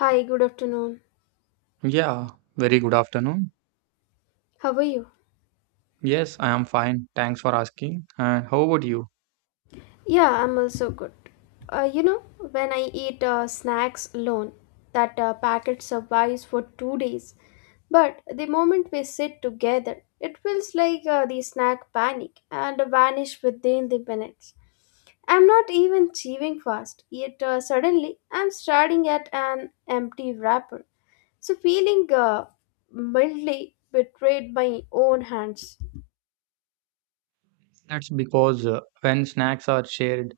Hi, good afternoon. Yeah, very good afternoon. How are you? Yes, I am fine. Thanks for asking. And how about you? Yeah, I'm also good. When I eat snacks alone, that packet survives for 2 days. But the moment we sit together, it feels like the snack panic and vanish within the minutes. I'm not even chewing fast, yet suddenly I'm staring at an empty wrapper. So feeling mildly betrayed by own hands. That's because when snacks are shared,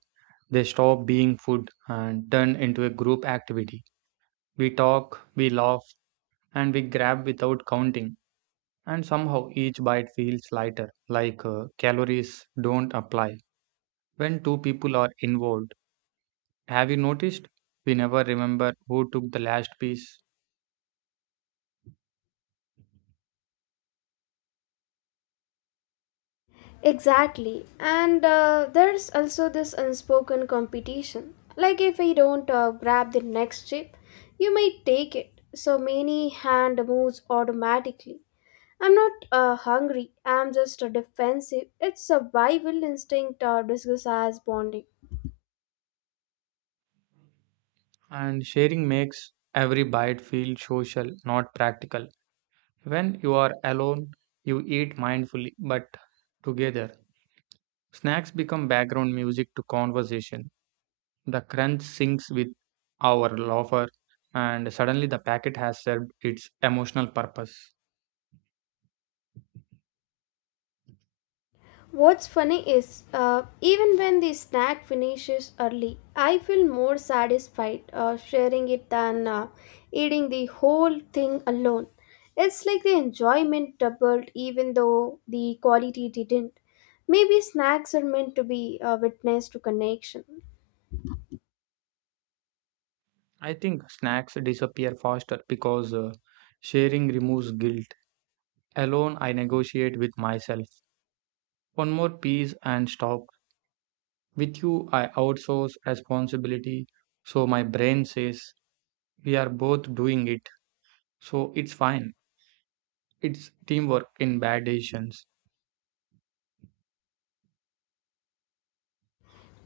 they stop being food and turn into a group activity. We talk, we laugh, and we grab without counting. And somehow each bite feels lighter, like calories don't apply. When two people are involved, have you noticed? We never remember who took the last piece. Exactly. And there's also this unspoken competition. Like if I don't grab the next chip, you might take it. So many hand moves automatically. I'm not hungry. I'm just defensive. It's survival instinct disguised as bonding. And sharing makes every bite feel social, not practical. When you are alone, you eat mindfully but together. Snacks become background music to conversation. The crunch syncs with our loafer, and suddenly the packet has served its emotional purpose. What's funny is, even when the snack finishes early, I feel more satisfied sharing it than eating the whole thing alone. It's like the enjoyment doubled, even though the quality didn't. Maybe snacks are meant to be witness to connection. I think snacks disappear faster because sharing removes guilt. Alone, I negotiate with myself. One more piece and stop. With you, I outsource responsibility, so my brain says, we are both doing it, so it's fine. It's teamwork in bad decisions.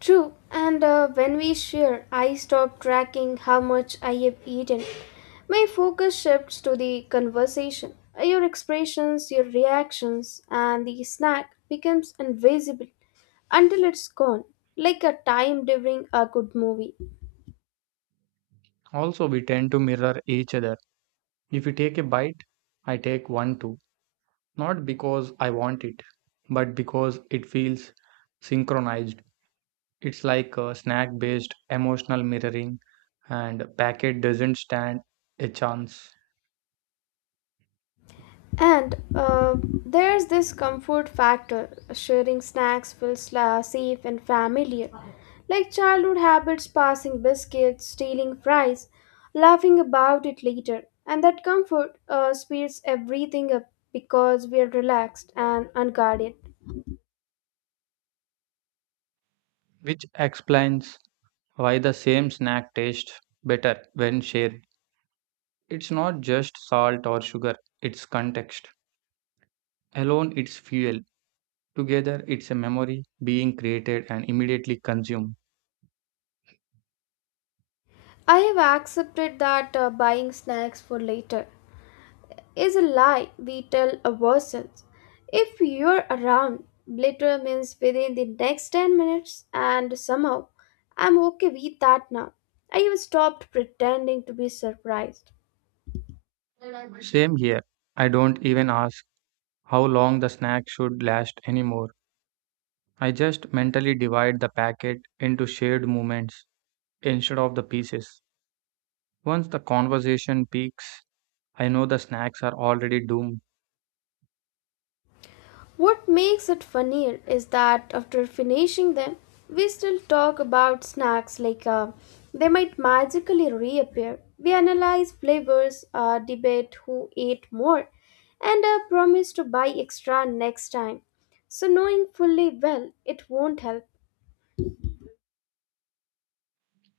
True, and when we share, I stop tracking how much I have eaten. My focus shifts to the conversation. Your expressions, your reactions, and the snack becomes invisible until it's gone, like a time during a good movie. Also, we tend to mirror each other. If you take a bite, I take one too. Not because I want it, but because it feels synchronized. It's like a snack based emotional mirroring, and packet doesn't stand a chance, And there's this comfort factor. Sharing snacks feels safe and familiar. Like childhood habits, passing biscuits, stealing fries, laughing about it later. And that comfort speeds everything up because we are relaxed and unguarded. which explains why the same snack tastes better when shared. It's not just salt or sugar, it's context. Alone, it's fuel. Together, it's a memory being created and immediately consumed. I have accepted that buying snacks for later is a lie we tell ourselves. If you're around, later means within the next 10 minutes, and somehow I'm okay with that now. I have stopped pretending to be surprised. Same here. I don't even ask how long the snack should last anymore. I just mentally divide the packet into shared moments instead of the pieces. Once the conversation peaks, I know the snacks are already doomed. What makes it funnier is that after finishing them, we still talk about snacks like they might magically reappear. We analyze flavors, debate who ate more, and promise to buy extra next time. So, knowing fully well, it won't help.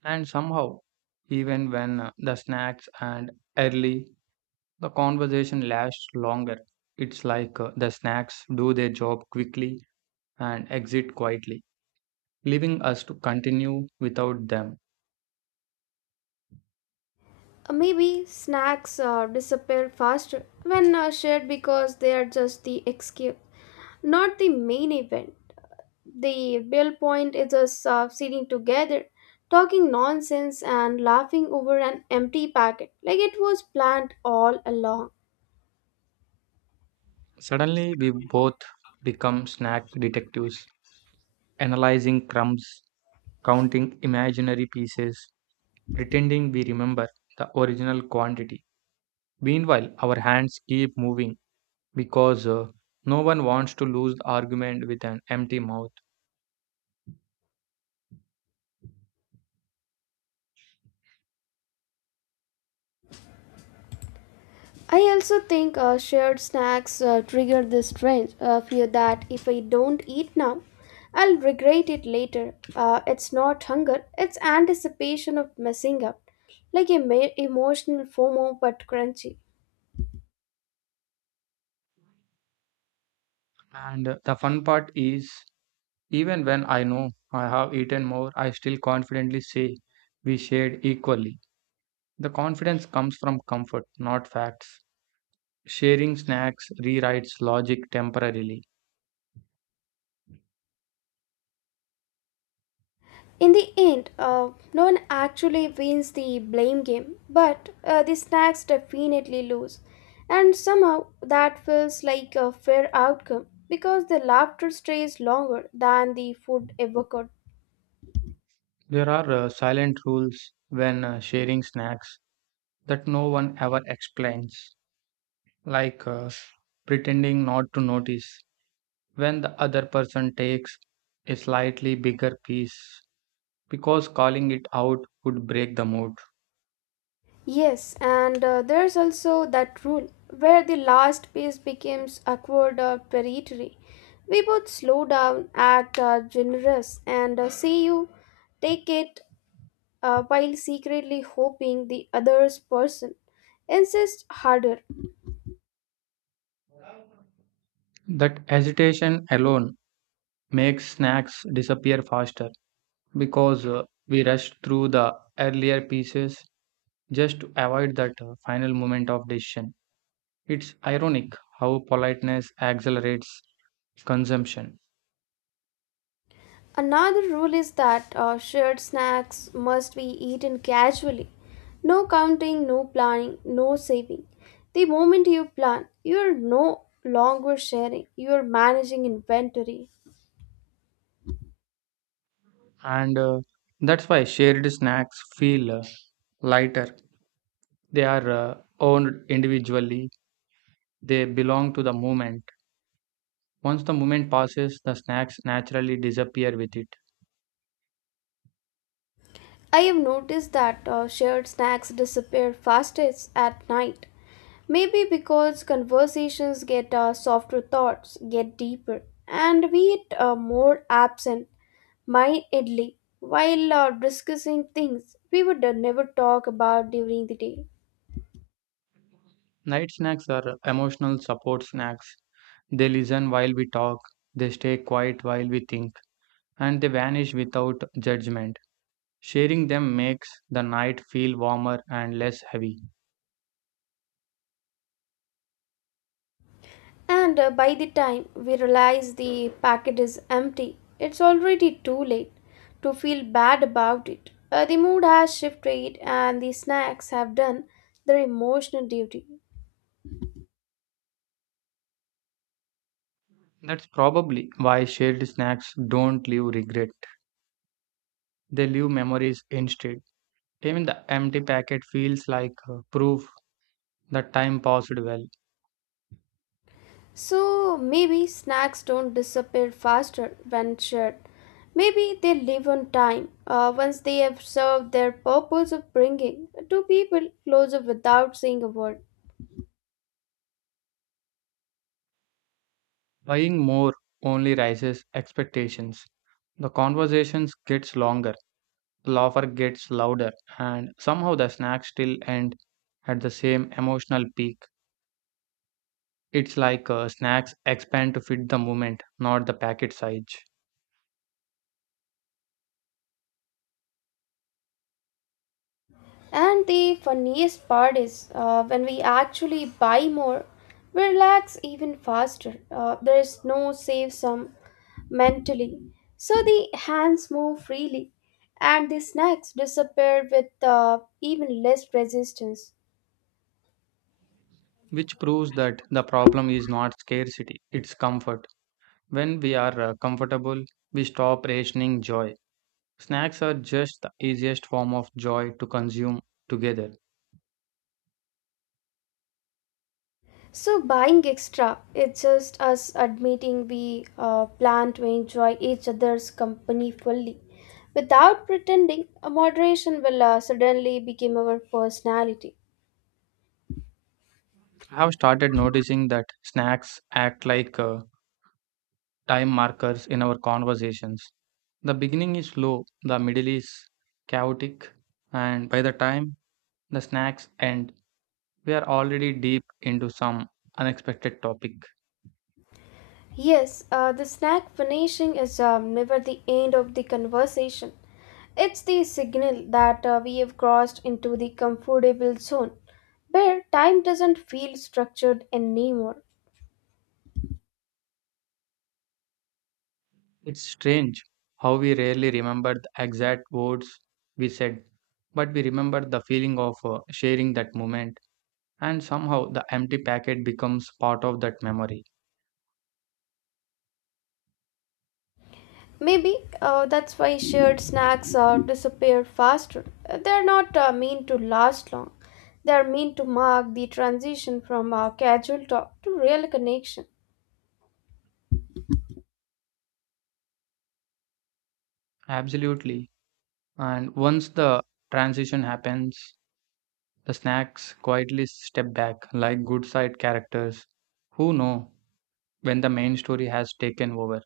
And somehow, even when the snacks and early, the conversation lasts longer. It's like the snacks do their job quickly and exit quietly, leaving us to continue without them. Maybe snacks disappear faster when shared because they are just the excuse, not the main event. The real point is us sitting together, talking nonsense and laughing over an empty packet, like it was planned all along. Suddenly, we both become snack detectives, analyzing crumbs, counting imaginary pieces, pretending we remember the original quantity. Meanwhile, our hands keep moving because no one wants to lose the argument with an empty mouth. I also think shared snacks trigger this strange fear that if I don't eat now, I'll regret it later. It's not hunger, it's anticipation of messing up, like a emotional FOMO but crunchy. And the fun part is, even when I know I have eaten more, I still confidently say we shared equally. The confidence comes from comfort, not facts. Sharing snacks rewrites logic temporarily. In the end, no one actually wins the blame game, but the snacks definitely lose. And somehow that feels like a fair outcome because the laughter stays longer than the food ever could. There are silent rules when sharing snacks that no one ever explains, like pretending not to notice when the other person takes a slightly bigger piece because calling it out would break the mood. Yes, and there's also that rule where the last piece becomes awkward or predatory. We both slow down, act generous, and see you take it while secretly hoping the other's person insists harder. That hesitation alone makes snacks disappear faster because we rush through the earlier pieces just to avoid that final moment of decision. It's ironic how politeness accelerates consumption, Another rule is that shared snacks must be eaten casually. No counting, no planning, no saving. The moment you plan, you are no longer sharing, you are managing inventory. and that's why shared snacks feel lighter. They are owned individually, they belong to the moment. Once the moment passes, the snacks naturally disappear with it. I have noticed that shared snacks disappear fastest at night. Maybe because conversations get softer thoughts, get deeper, and we get more absent mindedly while discussing things we would never talk about during the day. Night snacks are emotional support snacks. They listen while we talk, they stay quiet while we think, and they vanish without judgment. Sharing them makes the night feel warmer and less heavy. And by the time we realize the packet is empty, it's already too late to feel bad about it. The mood has shifted and the snacks have done their emotional duty. That's probably why shared snacks don't leave regret. They leave memories instead. Even the empty packet feels like proof that time passed well. So maybe snacks don't disappear faster when shared. Maybe they live on time once they have served their purpose of bringing two people closer without saying a word. Buying more only raises expectations. The conversations gets longer, the laughter gets louder, and somehow the snacks still end at the same emotional peak. It's like snacks expand to fit the moment, not the packet size, And the funniest part is when we actually buy more, we relax even faster. There is no save sum mentally. So the hands move freely and the snacks disappear with even less resistance. which proves that the problem is not scarcity, it's comfort. When we are comfortable, we stop rationing joy. Snacks are just the easiest form of joy to consume together. So, buying extra, it's just us admitting we plan to enjoy each other's company fully. Without pretending, a moderation will suddenly become our personality. I have started noticing that snacks act like time markers in our conversations. The beginning is slow, the middle is chaotic, and by the time the snacks end, we are already deep into some unexpected topic. Yes, the snack finishing is never the end of the conversation. It's the signal that we have crossed into the comfortable zone, where time doesn't feel structured anymore. It's strange how we rarely remember the exact words we said, but we remember the feeling of sharing that moment, and somehow the empty packet becomes part of that memory. Maybe that's why shared snacks disappear faster. They're not meant to last long. They're meant to mark the transition from casual talk to real connection. Absolutely. And once the transition happens, the snacks quietly step back like good side characters who know when the main story has taken over.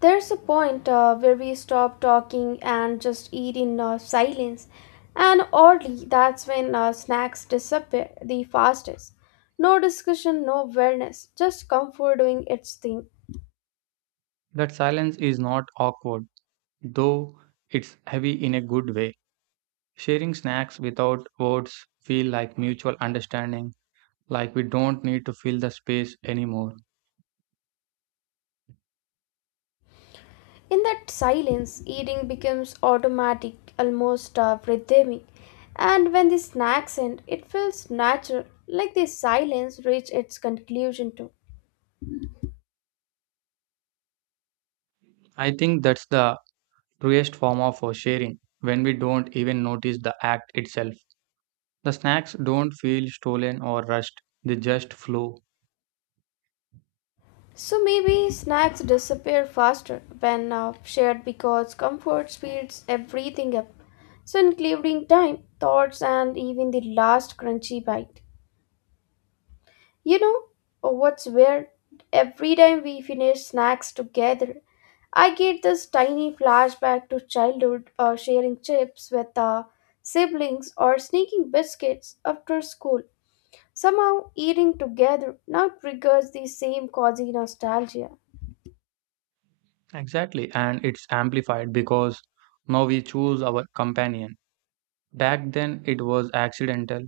There's a point where we stop talking and just eat in silence. And oddly, that's when snacks disappear the fastest. No discussion, no wellness, just comfort doing its thing. That silence is not awkward, though it's heavy in a good way. Sharing snacks without words feel like mutual understanding, like we don't need to fill the space anymore. In that silence, eating becomes automatic, almost rhythmic. And when the snacks end, it feels natural, like the silence reached its conclusion too. I think that's the truest form of sharing when we don't even notice the act itself. The snacks don't feel stolen or rushed, they just flow. So maybe snacks disappear faster when shared because comfort speeds everything up. So including time, thoughts, and even the last crunchy bite. You know what's weird? Every time we finish snacks together, I get this tiny flashback to childhood sharing chips with siblings or sneaking biscuits after school. Somehow, eating together now triggers the same cozy nostalgia. Exactly, and it's amplified because now we choose our companion. Back then, it was accidental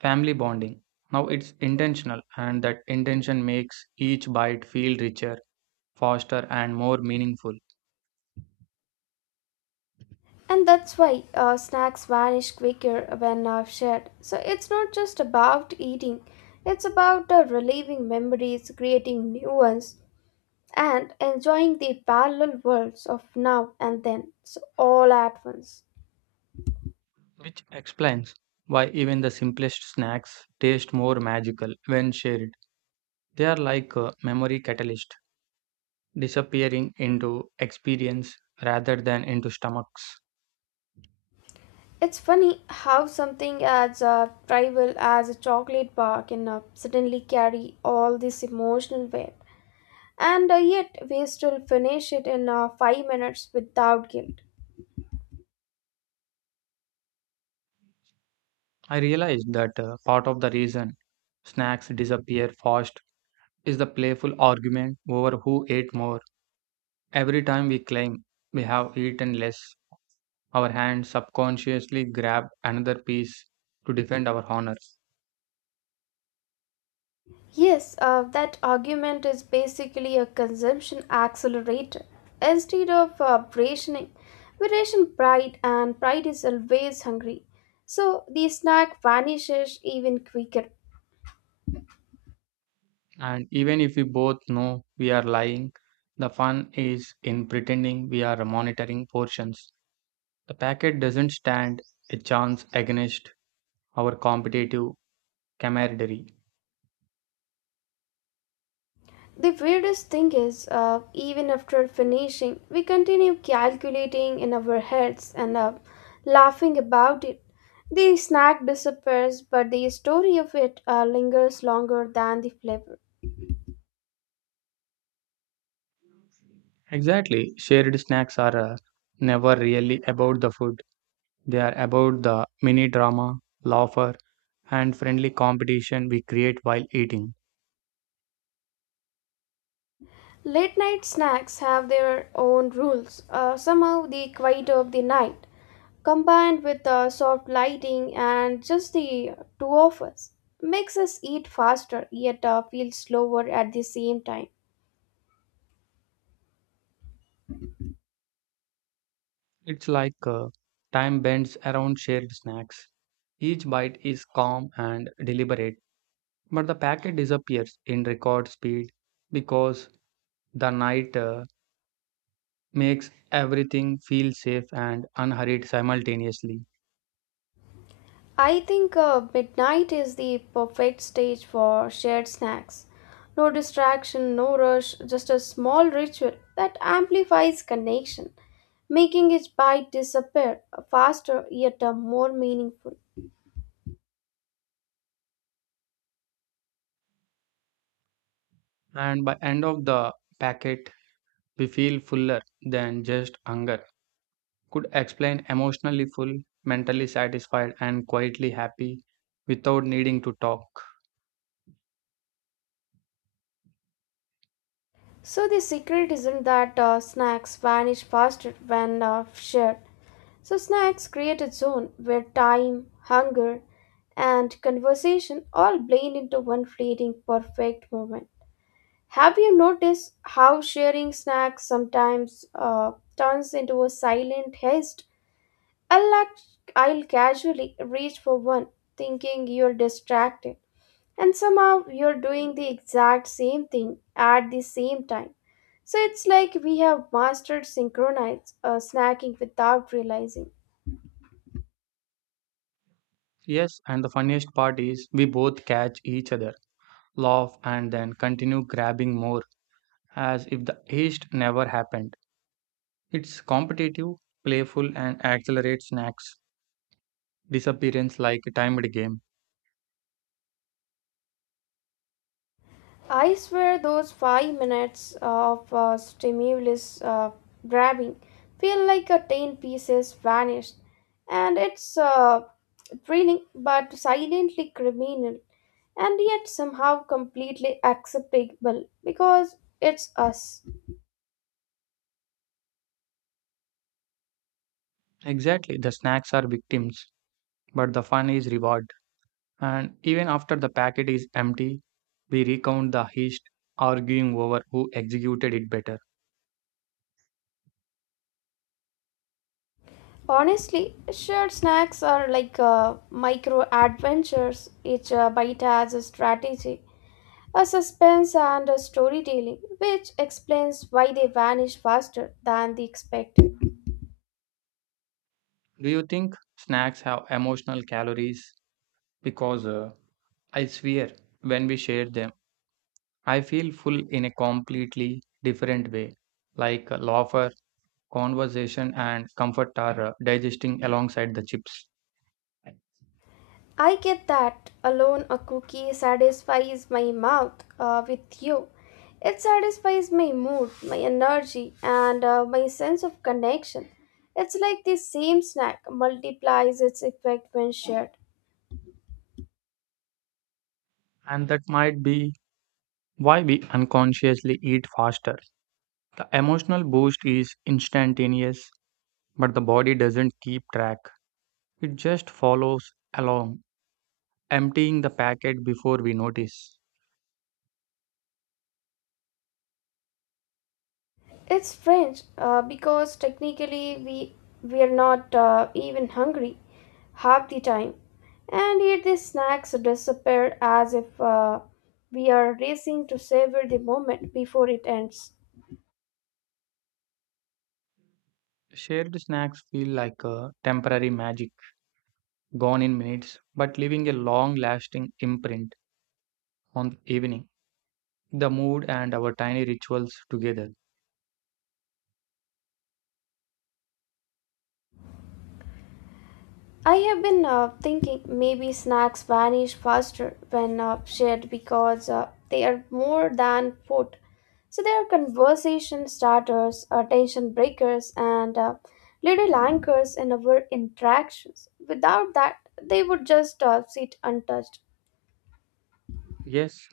family bonding. Now it's intentional, and that intention makes each bite feel richer, faster, and more meaningful, And that's why snacks vanish quicker when shared. So it's not just about eating, it's about reliving memories, creating new ones, and enjoying the parallel worlds of now and then so all at once. which explains why even the simplest snacks taste more magical when shared. They are like a memory catalyst, disappearing into experience rather than into stomachs. It's funny how something as trivial as a chocolate bar can suddenly carry all this emotional weight, and yet we still finish it in 5 minutes without guilt. I realized that part of the reason snacks disappear fast is the playful argument over who ate more. Every time we claim we have eaten less, our hands subconsciously grab another piece to defend our honor. Yes, that argument is basically a consumption accelerator. Instead of rationing, we ration pride, and pride is always hungry. So the snack vanishes even quicker. And even if we both know we are lying, the fun is in pretending we are monitoring portions. The packet doesn't stand a chance against our competitive camaraderie. The weirdest thing is, even after finishing, we continue calculating in our heads and laughing about it. The snack disappears, but the story of it lingers longer than the flavor. Exactly, shared snacks are never really about the food, they are about the mini drama, laughter, and friendly competition we create while eating. Late night snacks have their own rules. Somehow, the quiet of the night, combined with the soft lighting and just the two of us, makes us eat faster yet feel slower at the same time. It's like time bends around shared snacks. Each bite is calm and deliberate, but the packet disappears in record speed because the night makes everything feel safe and unhurried simultaneously. I think midnight is the perfect stage for shared snacks. No distraction, no rush, just a small ritual that amplifies connection, making each bite disappear faster yet more meaningful. And by end of the packet, we feel fuller than just hunger. Could explain emotionally full, mentally satisfied, and quietly happy without needing to talk. So the secret isn't that snacks vanish faster when shared. So snacks create a zone where time, hunger, and conversation all blend into one fleeting perfect moment. Have you noticed how sharing snacks sometimes turns into a silent haste? I'll, act- I'll casually reach for one, thinking you're distracted, and somehow you're doing the exact same thing at the same time. So it's like we have mastered synchronized snacking without realizing. Yes, and the funniest part is we both catch each other laugh, and then continue grabbing more as if the heist never happened. It's competitive, playful, and accelerates snacks disappearance like a timed game. I swear those 5 minutes of stimulus grabbing feel like a ten pieces vanished, and it's thrilling but silently criminal, and yet somehow completely acceptable because it's us. Exactly, the snacks are victims, but the fun is reward. And even after the packet is empty, we recount the heist, arguing over who executed it better. Honestly, shared snacks are like micro adventures. Each bite has a strategy, a suspense, and a storytelling, which explains why they vanish faster than the expected. Do you think snacks have emotional calories? Because I swear, when we share them, I feel full in a completely different way. Like laughter, conversation, and comfort are digesting alongside the chips. I get that alone a cookie satisfies my mouth with you. It satisfies my mood, my energy, and my sense of connection. It's like the same snack multiplies its effect when shared. And that might be why we unconsciously eat faster. The emotional boost is instantaneous, but the body doesn't keep track. It just follows along, emptying the packet before we notice. It's French because technically we are not even hungry half the time, and yet the snacks disappear as if we are racing to savor the moment before it ends. Shared snacks feel like a temporary magic, gone in minutes, but leaving a long lasting imprint on the evening, the mood and our tiny rituals together. I have been thinking maybe snacks vanish faster when shared because they are more than food. So they are conversation starters, attention breakers, and little anchors in our interactions. Without that, they would just sit untouched. Yes,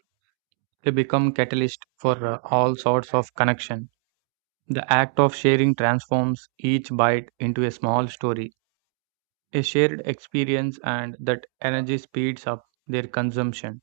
they become catalyst for all sorts of connection. The act of sharing transforms each bite into a small story, a shared experience, and that energy speeds up their consumption.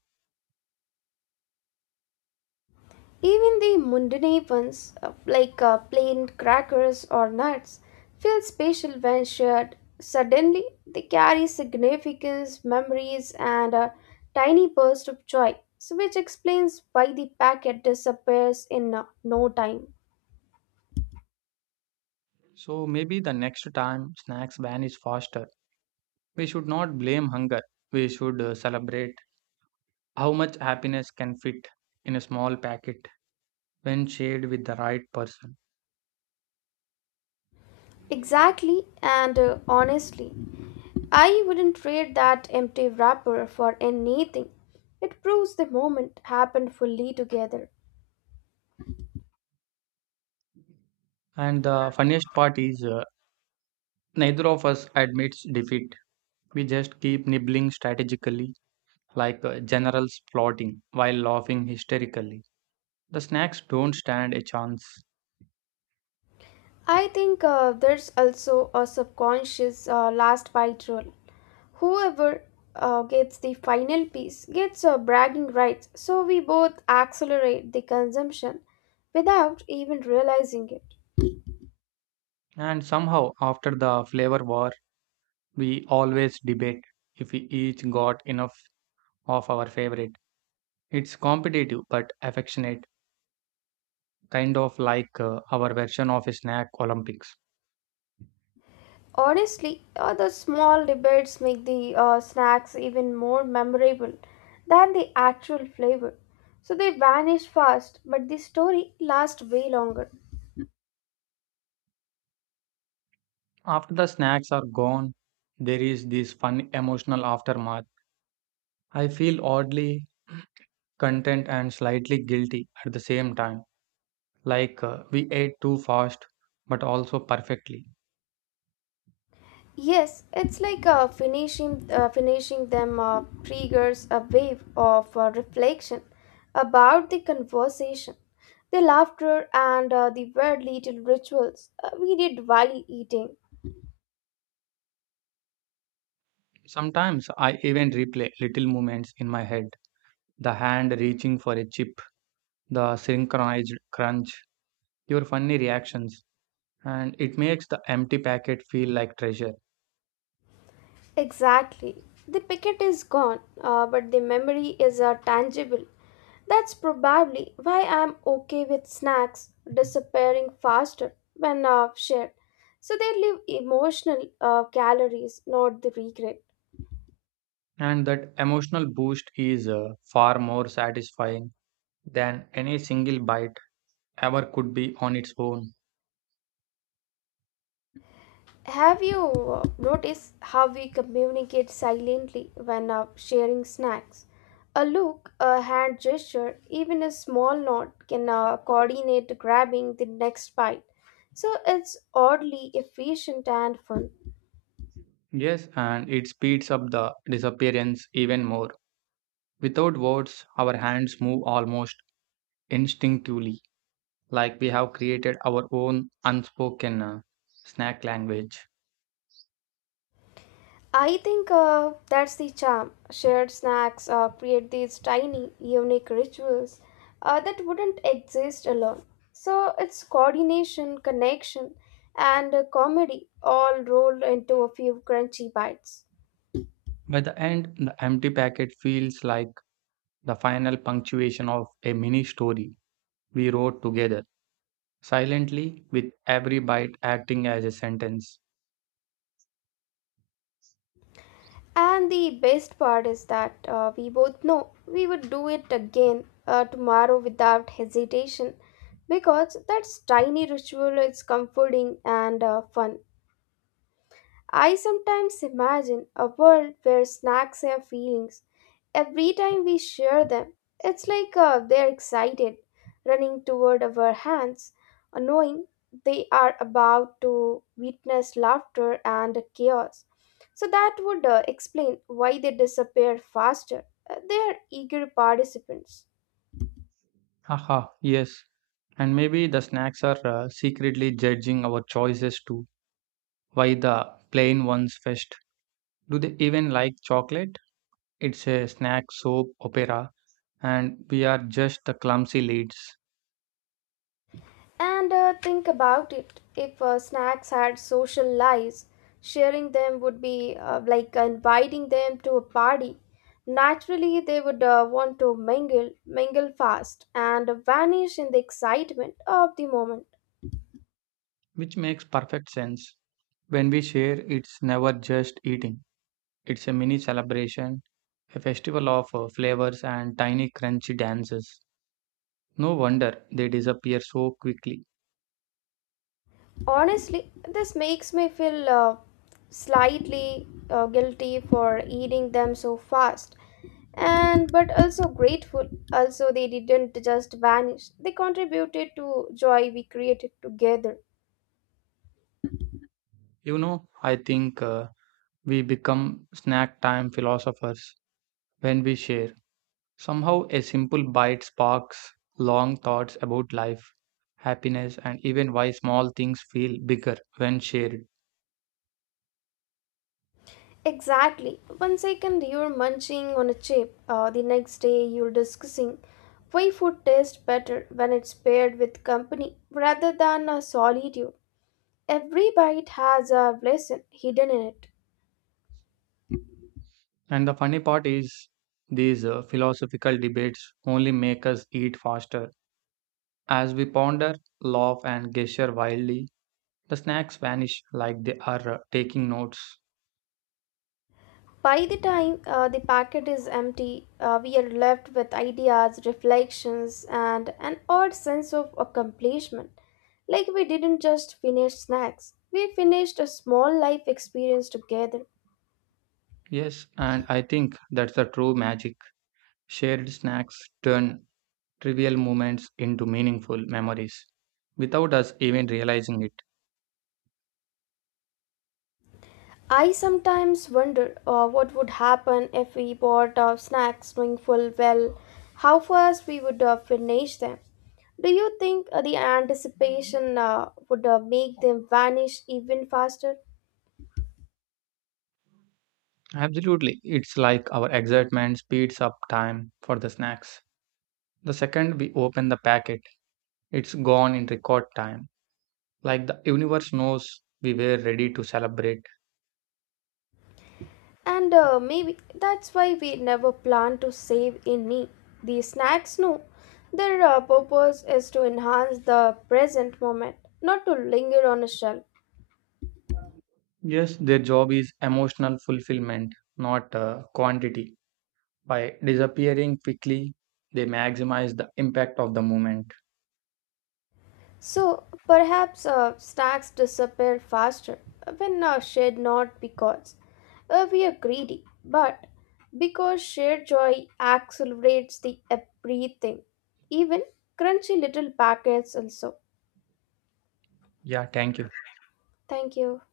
Even the mundane ones, like plain crackers or nuts, feel special when shared. Suddenly, they carry significance, memories, and a tiny burst of joy, so which explains why the packet disappears in no time. So maybe the next time snacks vanish faster, we should not blame hunger. We should celebrate how much happiness can fit in a small packet when shared with the right person. Exactly, and honestly, I wouldn't trade that empty wrapper for anything. It proves the moment happened fully together. And the funniest part is neither of us admits defeat. We just keep nibbling strategically, like generals plotting, while laughing hysterically. The snacks don't stand a chance. I think there's also a subconscious last bite rule. Whoever gets the final piece gets bragging rights, so we both accelerate the consumption without even realizing it. And somehow, after the flavor war, we always debate if we each got enough of our favorite. It's competitive but affectionate, kind of like our version of a snack Olympics. Honestly, the small debates make the snacks even more memorable than the actual flavor. So they vanish fast, but the story lasts way longer. After the snacks are gone, there is this fun emotional aftermath. I feel oddly content and slightly guilty at the same time. Like we ate too fast, but also perfectly. Yes, it's like finishing them triggers a wave of reflection about the conversation, the laughter, and the weird little rituals we did while eating. Sometimes I even replay little moments in my head, the hand reaching for a chip, the synchronized crunch, your funny reactions, and it makes the empty packet feel like treasure. Exactly, the packet is gone, but the memory is tangible. That's probably why I'm okay with snacks disappearing faster when shared, so they leave emotional calories, not the regret. And that emotional boost is far more satisfying than any single bite ever could be on its own. Have you noticed how we communicate silently when sharing snacks? A look, a hand gesture, even a small nod can coordinate grabbing the next bite. So it's oddly efficient and fun. Yes, and it speeds up the disappearance even more. Without words, our hands move almost instinctively, like we have created our own unspoken snack language. I think that's the charm. Shared snacks create these tiny, unique rituals that wouldn't exist alone. So it's coordination, connection, and comedy all rolled into a few crunchy bites. By the end, the empty packet feels like the final punctuation of a mini story we wrote together, silently, with every bite acting as a sentence. And the best part is that we both know we would do it again tomorrow without hesitation because that tiny ritual is comforting and fun. I sometimes imagine a world where snacks have feelings. Every time we share them, it's like they're excited, running toward our hands, knowing they are about to witness laughter and chaos. So that would explain why they disappear faster. They are eager participants. Haha, yes. And maybe the snacks are secretly judging our choices too. Why the plain ones first? Do they even like chocolate? It's a snack soap opera and we are just the clumsy leads, And think about it, if snacks had social lives, sharing them would be like inviting them to a party. Naturally, they would want to mingle fast, and vanish in the excitement of the moment. which makes perfect sense. When we share, it's never just eating, it's a mini celebration, a festival of flavors and tiny crunchy dances. No wonder they disappear so quickly. Honestly, this makes me feel slightly guilty for eating them so fast and but also grateful also they didn't just vanish they contributed to joy we created together. You know, I think we become snack time philosophers when we share. Somehow, a simple bite sparks long thoughts about life, happiness, and even why small things feel bigger when shared. Exactly. One second you're munching on a chip, the next day you're discussing why food tastes better when it's paired with company rather than a solitude. Every bite has a lesson hidden in it. And the funny part is, these philosophical debates only make us eat faster. As we ponder, laugh, and gesture wildly, the snacks vanish like they are taking notes. By the time the packet is empty, we are left with ideas, reflections, and an odd sense of accomplishment. Like we didn't just finish snacks, we finished a small life experience together. Yes, and I think that's the true magic. Shared snacks turn trivial moments into meaningful memories without us even realizing it. I sometimes wonder what would happen if we bought our snacks knowing full well how fast we would finish them. Do you think the anticipation would make them vanish even faster? Absolutely, it's like our excitement speeds up time for the snacks. The second we open the packet, it's gone in record time, like the universe knows we were ready to celebrate. And maybe that's why we never plan to save any. These snacks no. Their purpose is to enhance the present moment, not to linger on a shelf. Yes, their job is emotional fulfillment, not quantity. By disappearing quickly, they maximize the impact of the moment. So perhaps snacks disappear faster when shared not because we are greedy, but because shared joy accelerates the everything, even crunchy little packets also. Yeah, thank you. Thank you.